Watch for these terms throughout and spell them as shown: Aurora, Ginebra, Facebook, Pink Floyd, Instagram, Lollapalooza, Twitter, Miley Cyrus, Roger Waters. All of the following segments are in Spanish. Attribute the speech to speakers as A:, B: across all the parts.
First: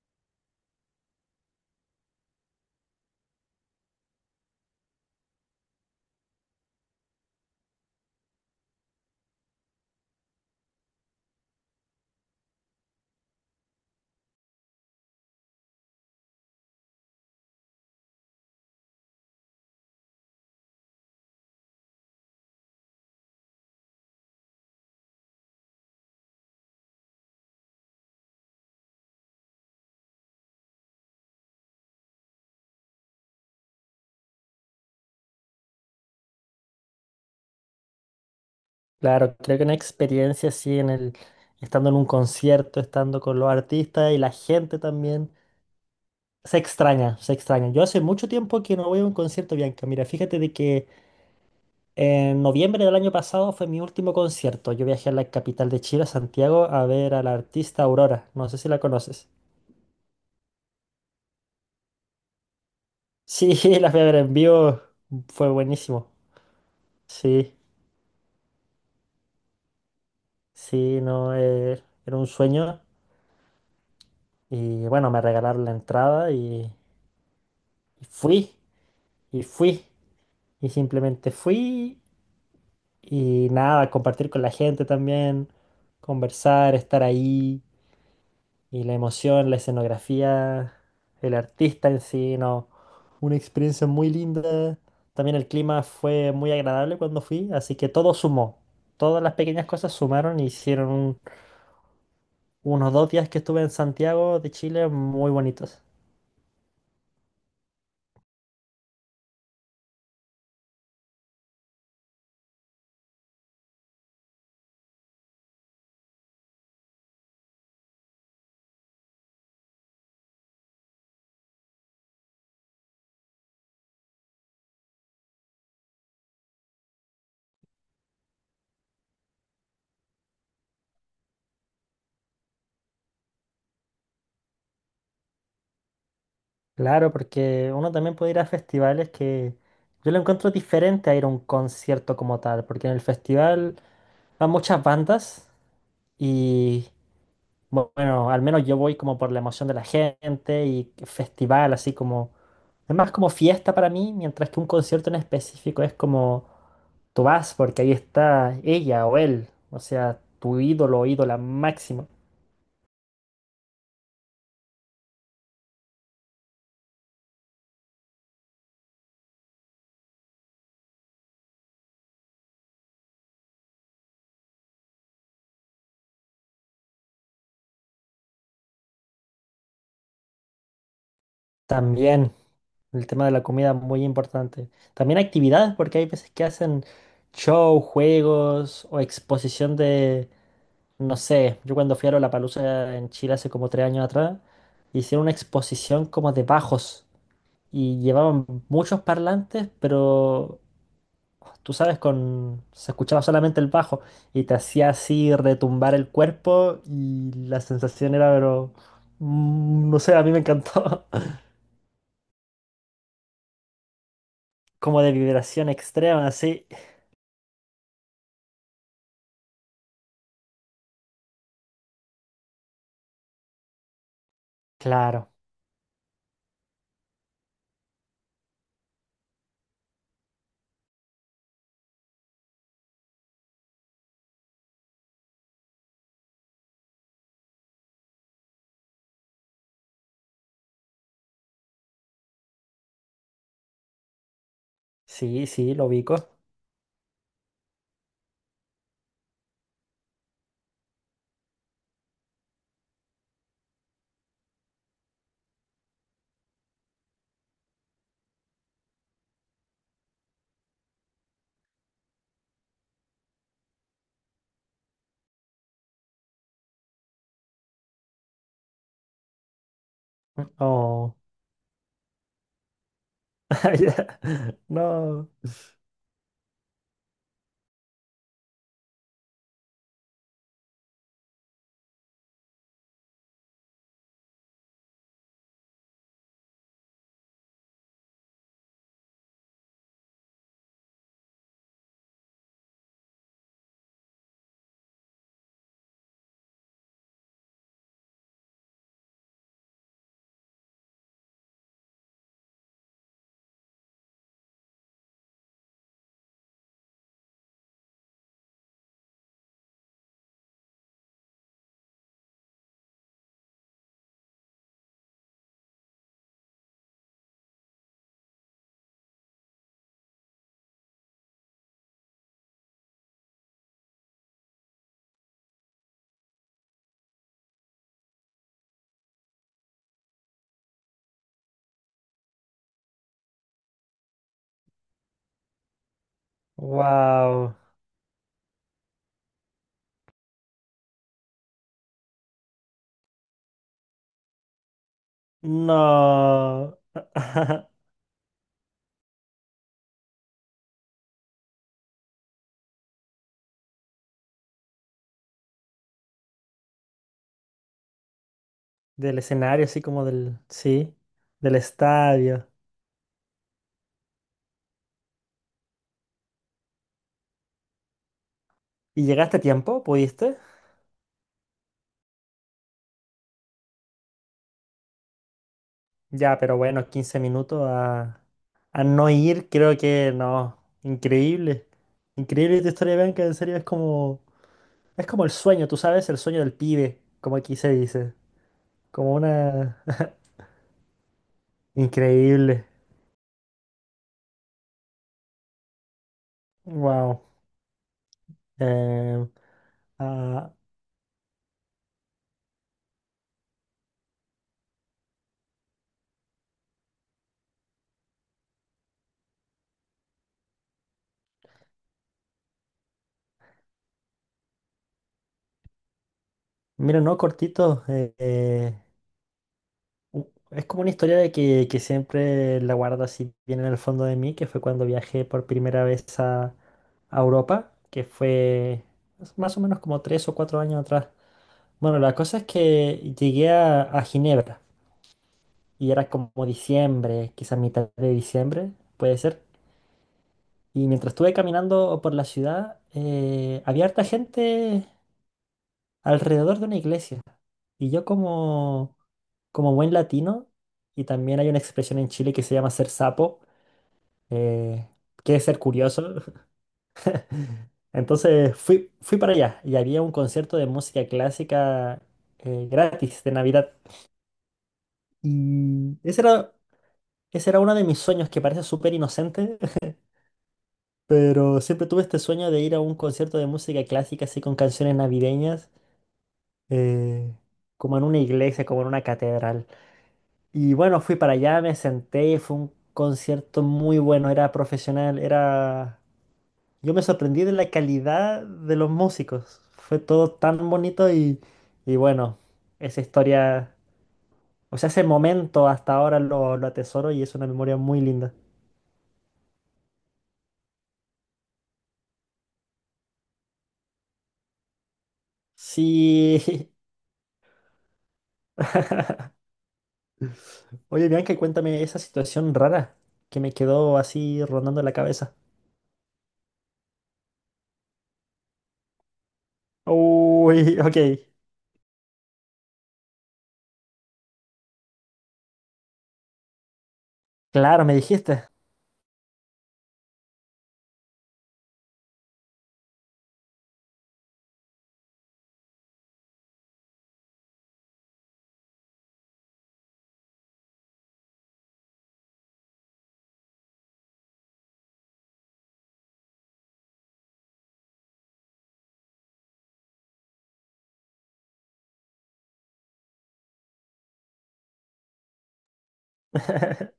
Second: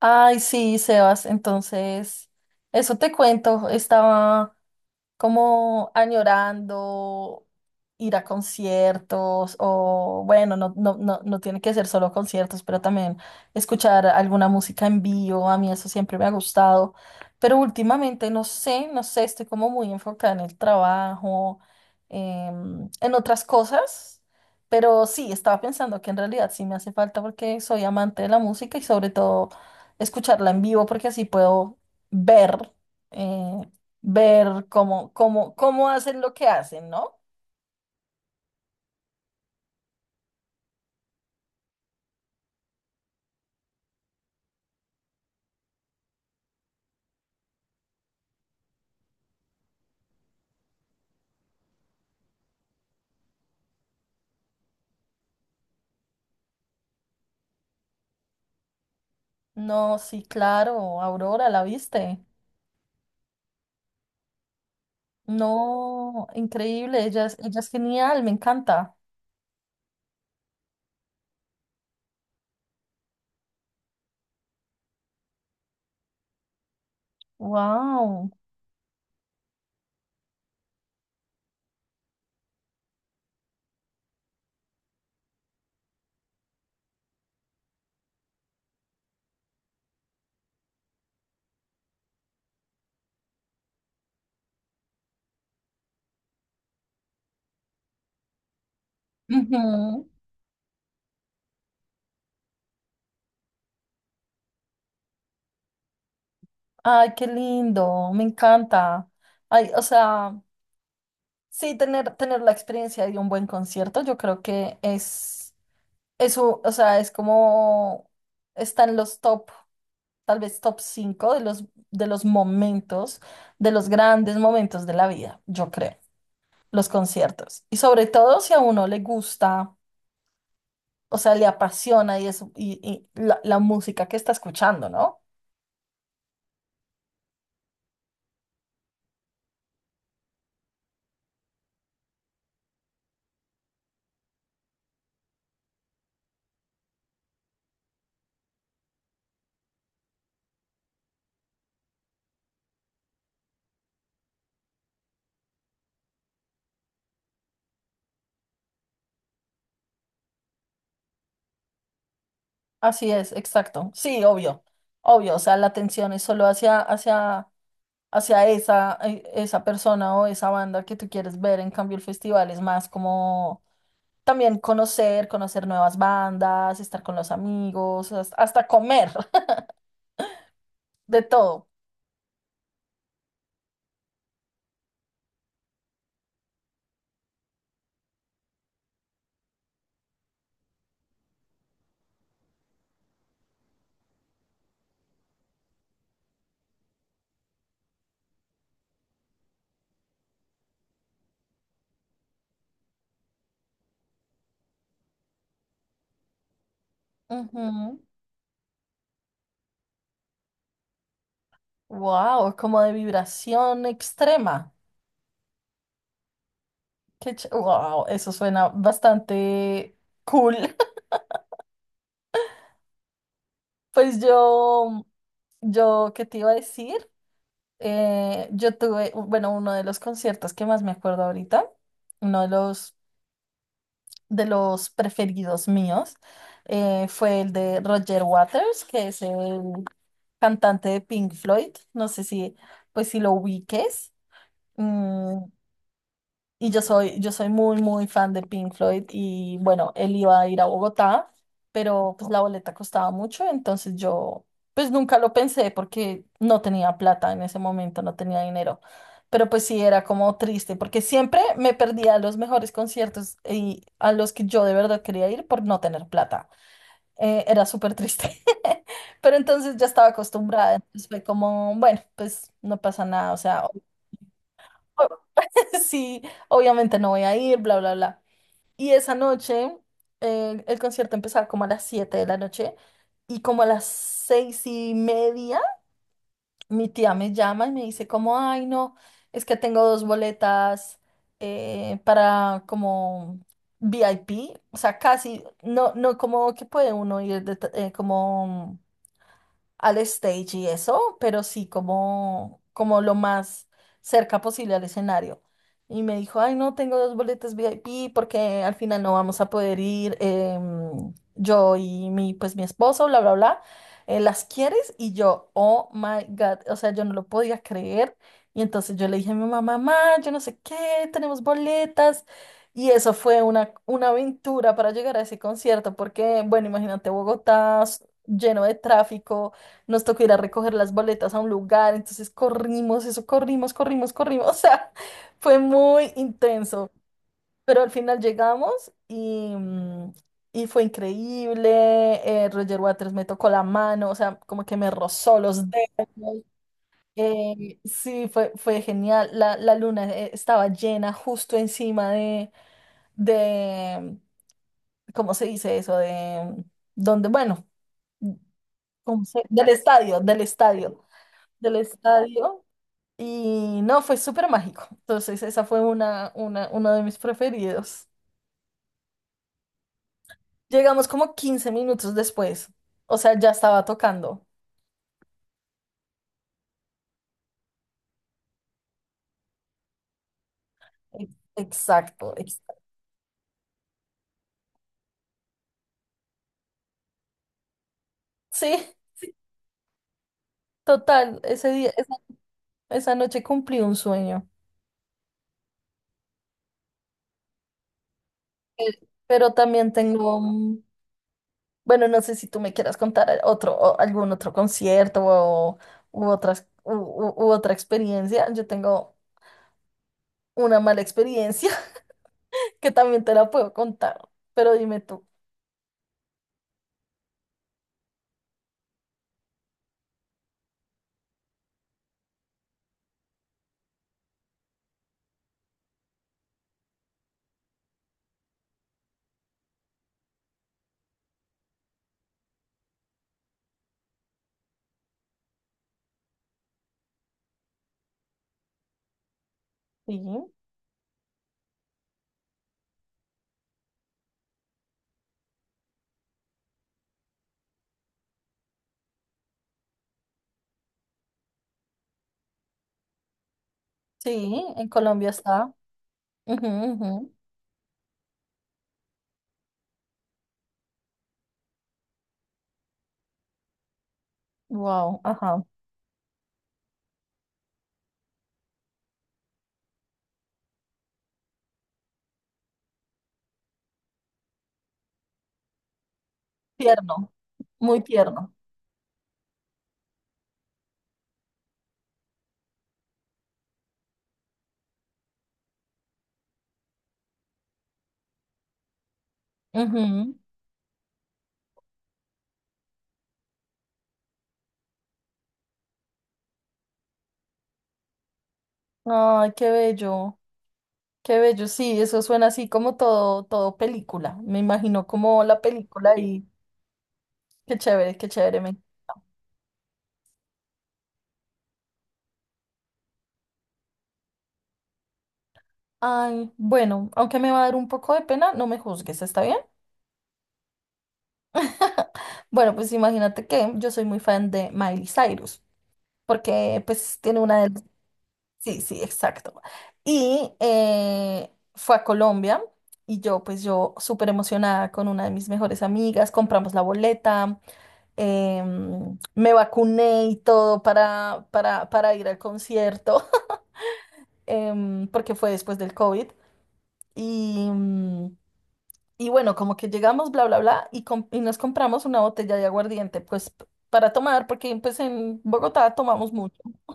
A: Ay, sí, Sebas, entonces, eso te cuento, estaba como añorando ir a conciertos o bueno, no, no, no, no tiene que ser solo conciertos, pero también escuchar alguna música en vivo, a mí eso siempre me ha gustado, pero últimamente no sé, estoy como muy enfocada en el trabajo, en otras cosas. Pero sí, estaba pensando que en realidad sí me hace falta porque soy amante de la música y sobre todo escucharla en vivo porque así puedo ver eh, ver cómo hacen lo que hacen, ¿no?
B: Claro, creo que una experiencia así estando en un concierto, estando con los artistas y la gente también, se extraña, se extraña. Yo hace mucho tiempo que no voy a un concierto, Bianca. Mira, fíjate de que en noviembre del año pasado fue mi último concierto. Yo viajé a la capital de Chile, a Santiago, a ver a la artista Aurora. No sé si la conoces.
A: No, sí, claro, Aurora, ¿la viste?
B: Sí, la fui a ver en vivo, fue buenísimo.
A: No, increíble, ella es,
B: Sí,
A: ella es genial, me encanta.
B: sí, no, era un sueño. Y bueno, me regalaron la entrada y
A: Wow.
B: fui, y fui. Y simplemente fui y nada, compartir con la gente también, conversar, estar ahí. Y la emoción, la escenografía, el artista en sí, no, una experiencia muy linda. También el clima fue muy agradable cuando fui, así que todo sumó. Todas las pequeñas cosas sumaron y hicieron unos 2 días que estuve en Santiago de Chile muy bonitos.
A: Ay, qué lindo, me encanta. Ay, o sea, sí, tener la experiencia de un buen concierto, yo creo que es eso, o sea, es como están los top. Tal vez top 5 de los momentos, de los grandes momentos de la vida, yo creo, los conciertos. Y sobre todo si a uno le gusta, o sea, le apasiona y, eso, y la música que está escuchando, ¿no?
B: Claro, porque uno también puede ir a festivales que yo lo encuentro diferente a ir a un concierto como tal, porque en el festival van muchas bandas y bueno, al menos yo voy como por la emoción de la gente y festival, así como... Es más como fiesta para mí, mientras que un concierto en específico es como tú vas porque ahí está ella o él, o sea, tu ídolo o ídola máximo.
A: Así es, exacto. Sí, obvio, obvio, o sea, la atención es solo hacia, hacia, hacia esa, esa persona o esa banda que tú quieres ver, en cambio el festival es más como... También conocer, conocer nuevas bandas, estar con los amigos, hasta comer. De todo.
B: También el tema de la comida muy importante. También actividades porque hay veces que hacen show, juegos o exposición de... No sé, yo cuando fui a Lollapalooza en Chile hace como 3 años atrás, hicieron una exposición como de bajos y llevaban muchos parlantes, pero tú sabes, con se escuchaba solamente el bajo y te hacía así retumbar el cuerpo y la sensación era, pero no sé, a mí me encantó.
A: Wow, como de vibración extrema.
B: Como de vibración extrema, así.
A: Qué wow, eso suena bastante cool. Pues yo,
B: Claro,
A: yo, ¿qué te iba a decir? Yo tuve, bueno, uno de los conciertos que más me acuerdo ahorita, uno de los preferidos míos, fue el de Roger Waters, que es el cantante de Pink Floyd. No sé si, pues si lo ubiques. Mm,
B: sí, sí, lo ubico.
A: y yo soy muy fan de Pink Floyd y bueno, él iba a ir a Bogotá, pero pues la boleta costaba mucho, entonces yo pues nunca lo pensé porque no tenía plata en ese momento, no tenía dinero. Pero pues sí, era como triste porque siempre me perdía los mejores conciertos y a los que yo de verdad quería ir por no tener plata. Era súper triste. Pero entonces ya estaba acostumbrada, entonces
B: Oh,
A: fue como, bueno, pues no pasa nada, o sea,
B: ya, no,
A: sí, obviamente no voy a ir, bla, bla, bla. Y esa noche, el concierto empezaba como a las 7 de la noche y como a las 6 y media, mi tía me llama y me dice como, ay, no, es que tengo dos boletas para como VIP, o sea, casi, no, no como que puede uno ir de como al stage y eso, pero sí como, como lo más cerca posible al escenario. Y me dijo, ay, no, tengo dos boletas VIP porque al final no vamos a poder ir yo y mi, pues mi esposo, bla, bla, bla. ¿Las quieres? Y yo, oh my God, o sea, yo no lo podía creer. Y entonces yo le dije a mi mamá, mamá, yo no sé qué, tenemos boletas. Y eso fue una aventura para llegar a ese concierto, porque, bueno, imagínate Bogotá lleno de tráfico, nos tocó ir a recoger las boletas a un lugar, entonces corrimos, eso, corrimos, corrimos, corrimos. O sea, fue muy intenso,
B: wow.
A: pero al final llegamos y, mm, y fue increíble. Roger Waters me tocó la mano, o sea, como que me rozó los dedos.
B: No.
A: Sí, fue, fue genial. La luna estaba llena justo encima de, ¿cómo se dice eso? De, mm, donde, bueno,
B: Del
A: ¿cómo
B: escenario,
A: del
B: así como
A: estadio,
B: del...
A: del
B: Sí,
A: estadio
B: del
A: del
B: estadio.
A: estadio. Y no, fue súper mágico. Entonces, esa fue una, uno de mis preferidos.
B: ¿Y llegaste a tiempo? ¿Pudiste?
A: Llegamos como 15 minutos después. O sea, ya estaba tocando.
B: Ya, pero bueno, 15 minutos a no ir, creo que no.
A: E-
B: Increíble.
A: Exacto,
B: Increíble tu
A: exacto.
B: historia, Bianca. En serio, es como... Es como el sueño, tú sabes, el sueño del pibe, como aquí se dice.
A: Sí,
B: Como
A: sí,
B: una...
A: total. Ese día, esa,
B: Increíble.
A: esa noche cumplí un sueño.
B: Wow.
A: Eh,
B: Eh,
A: Pero también tengo,
B: ah,
A: mm, bueno, no sé si tú me quieras contar otro, o algún otro concierto o, u otras, u otra experiencia. Yo tengo una mala experiencia que también te la puedo contar. Pero dime tú.
B: mira, no, cortito. Es como una historia de que siempre la guardo así bien en el fondo de mí, que fue cuando viajé por primera vez a Europa, que fue más o menos como 3 o 4 años atrás. Bueno, la cosa es que llegué a Ginebra y era como diciembre, quizás mitad de diciembre, puede ser.
A: Sí.
B: Y mientras estuve caminando por la ciudad, había harta gente alrededor de una iglesia. Y yo como, como buen latino, y también hay una expresión en Chile que se llama ser sapo,
A: Sí,
B: eh,
A: en Colombia
B: que es ser
A: está.
B: curioso. Entonces fui, fui para allá y había un concierto de música clásica gratis de Navidad.
A: Wow, ajá.
B: Y ese era, ese era uno de mis sueños que parece súper inocente, pero siempre tuve este sueño de ir a un concierto de música clásica así con canciones navideñas, eh,
A: Tierno,
B: como en
A: muy
B: una
A: tierno.
B: iglesia, como en una catedral. Y bueno, fui para allá, me senté y fue un concierto muy bueno, era profesional, era... Yo me sorprendí de la calidad de los músicos, fue todo
A: Ujú.
B: tan bonito y bueno, esa historia, o sea, ese momento hasta ahora lo atesoro y es una memoria muy linda.
A: Ay, qué bello, qué bello. Sí, eso suena así como todo, todo película. Me imagino como la película y
B: Sí,
A: qué chévere, qué chévere. Me-
B: oye Bianca, cuéntame esa situación rara que me quedó así rondando la cabeza.
A: ay, bueno, aunque me va a dar un poco de pena, no me juzgues, ¿está bien?
B: Uy, ok,
A: Bueno, pues imagínate que yo soy muy fan de Miley Cyrus, porque pues tiene una
B: claro,
A: de
B: me dijiste.
A: sí, sí, exacto. Y fue a Colombia y yo, pues yo súper emocionada con una de mis mejores amigas, compramos la boleta, me vacuné y todo para ir al concierto, porque fue después del COVID. Y, mm, y bueno, como que llegamos, bla, bla, bla, y, y nos compramos una botella de aguardiente, pues para tomar, porque pues en Bogotá tomamos mucho.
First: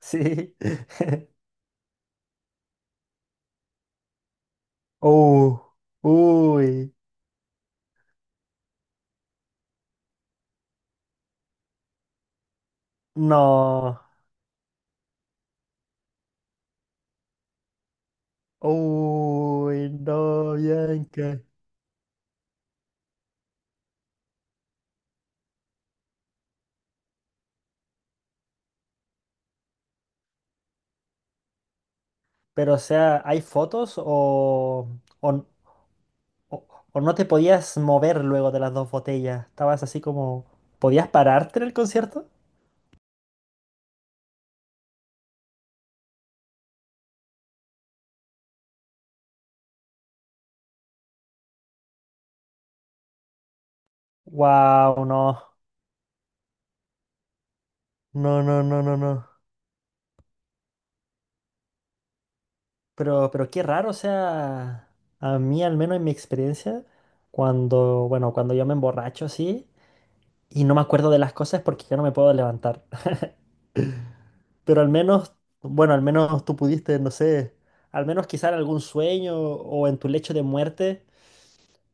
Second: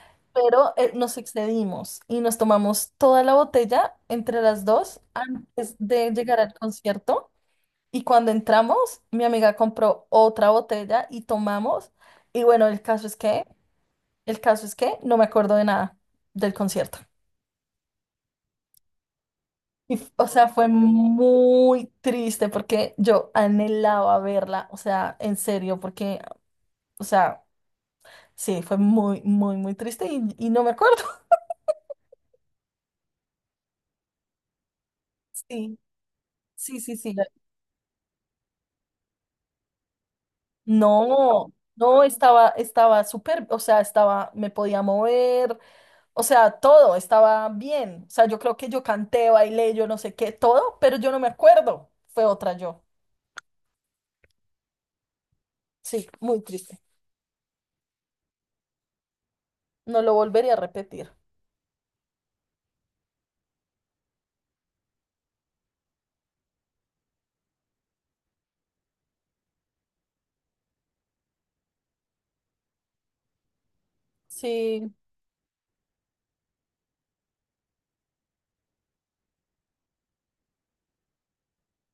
B: Sí.
A: Pero nos excedimos y nos tomamos toda la botella entre las dos
B: Uh,
A: antes de llegar al
B: uy,
A: concierto. Y cuando entramos, mi amiga compró otra botella y tomamos. Y bueno, el caso es que,
B: no,
A: el caso es que no me acuerdo de nada del concierto.
B: uy,
A: Y, o sea,
B: no,
A: fue
B: Bianca.
A: muy triste porque yo anhelaba verla, o sea, en serio, porque, o sea, sí, fue muy, muy, muy triste y no me acuerdo.
B: Pero, o sea, ¿hay fotos o, o,
A: Sí,
B: o-
A: sí, sí,
B: o no
A: sí.
B: te podías mover luego de las dos botellas? Estabas así como, ¿podías
A: No,
B: pararte en el
A: no
B: concierto?
A: estaba, estaba súper, o sea, estaba, me podía mover, o sea, todo estaba bien. O sea, yo creo que yo canté, bailé, yo no sé qué, todo, pero yo no me acuerdo. Fue otra yo.
B: Wow, no,
A: Sí, muy triste.
B: no, no, no, no, no.
A: No lo volvería a repetir.
B: Pero qué raro, o sea, a mí al menos en mi experiencia, cuando, bueno, cuando yo me emborracho así y no me acuerdo de las cosas porque yo no me puedo levantar. Pero al
A: Sí,
B: menos, bueno, al menos tú pudiste, no sé, al menos quizá en algún sueño o en tu lecho de muerte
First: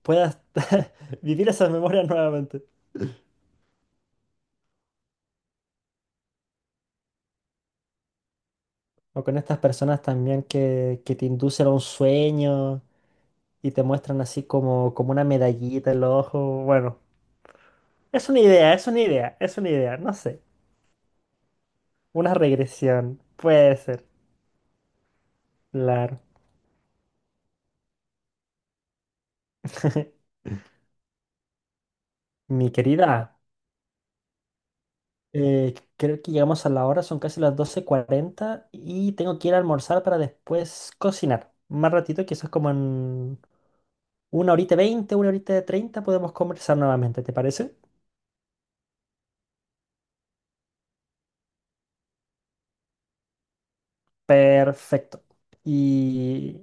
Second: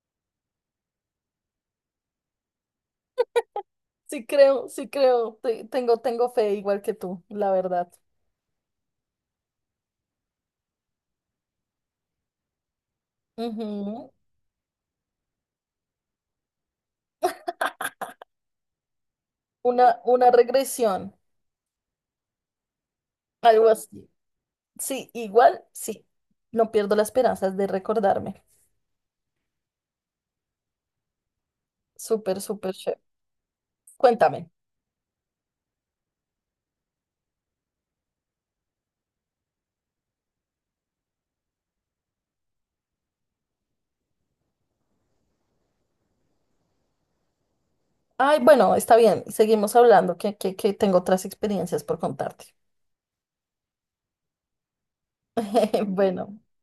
B: puedas vivir esas memorias nuevamente.
A: sí creo, sí creo. Tengo, tengo fe igual que tú, la verdad.
B: O con estas personas también que te inducen a un sueño y te
A: Ujú.
B: muestran así como, como una medallita en los ojos. Bueno, es una idea, es una idea, es una idea, no
A: Una
B: sé.
A: regresión,
B: Una regresión,
A: algo
B: puede ser,
A: así. Sí, igual, sí.
B: claro.
A: No pierdo las esperanzas de recordarme. Súper,
B: Mi
A: súper chévere.
B: querida.
A: Cuéntame.
B: Creo que llegamos a la hora, son casi las 12:40 y tengo que ir a almorzar para después cocinar. Más ratito, quizás como en una horita 20, una horita 30, podemos conversar nuevamente, ¿te parece?
A: Ay, bueno, está bien, seguimos hablando, que tengo otras experiencias por contarte.
B: Perfecto.
A: Bueno,
B: Y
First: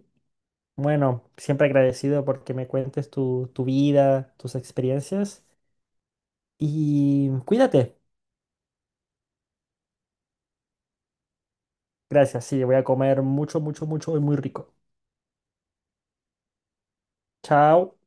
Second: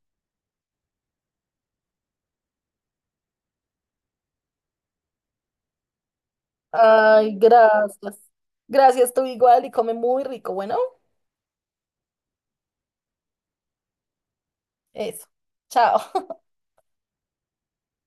B: bueno, siempre agradecido porque me cuentes tu, tu vida, tus experiencias y
A: ay,
B: cuídate.
A: gracias. Gracias, tú igual y come muy rico. Bueno,
B: Gracias, sí, voy a comer mucho, mucho, mucho y muy rico.
A: eso. Chao.
B: Chao.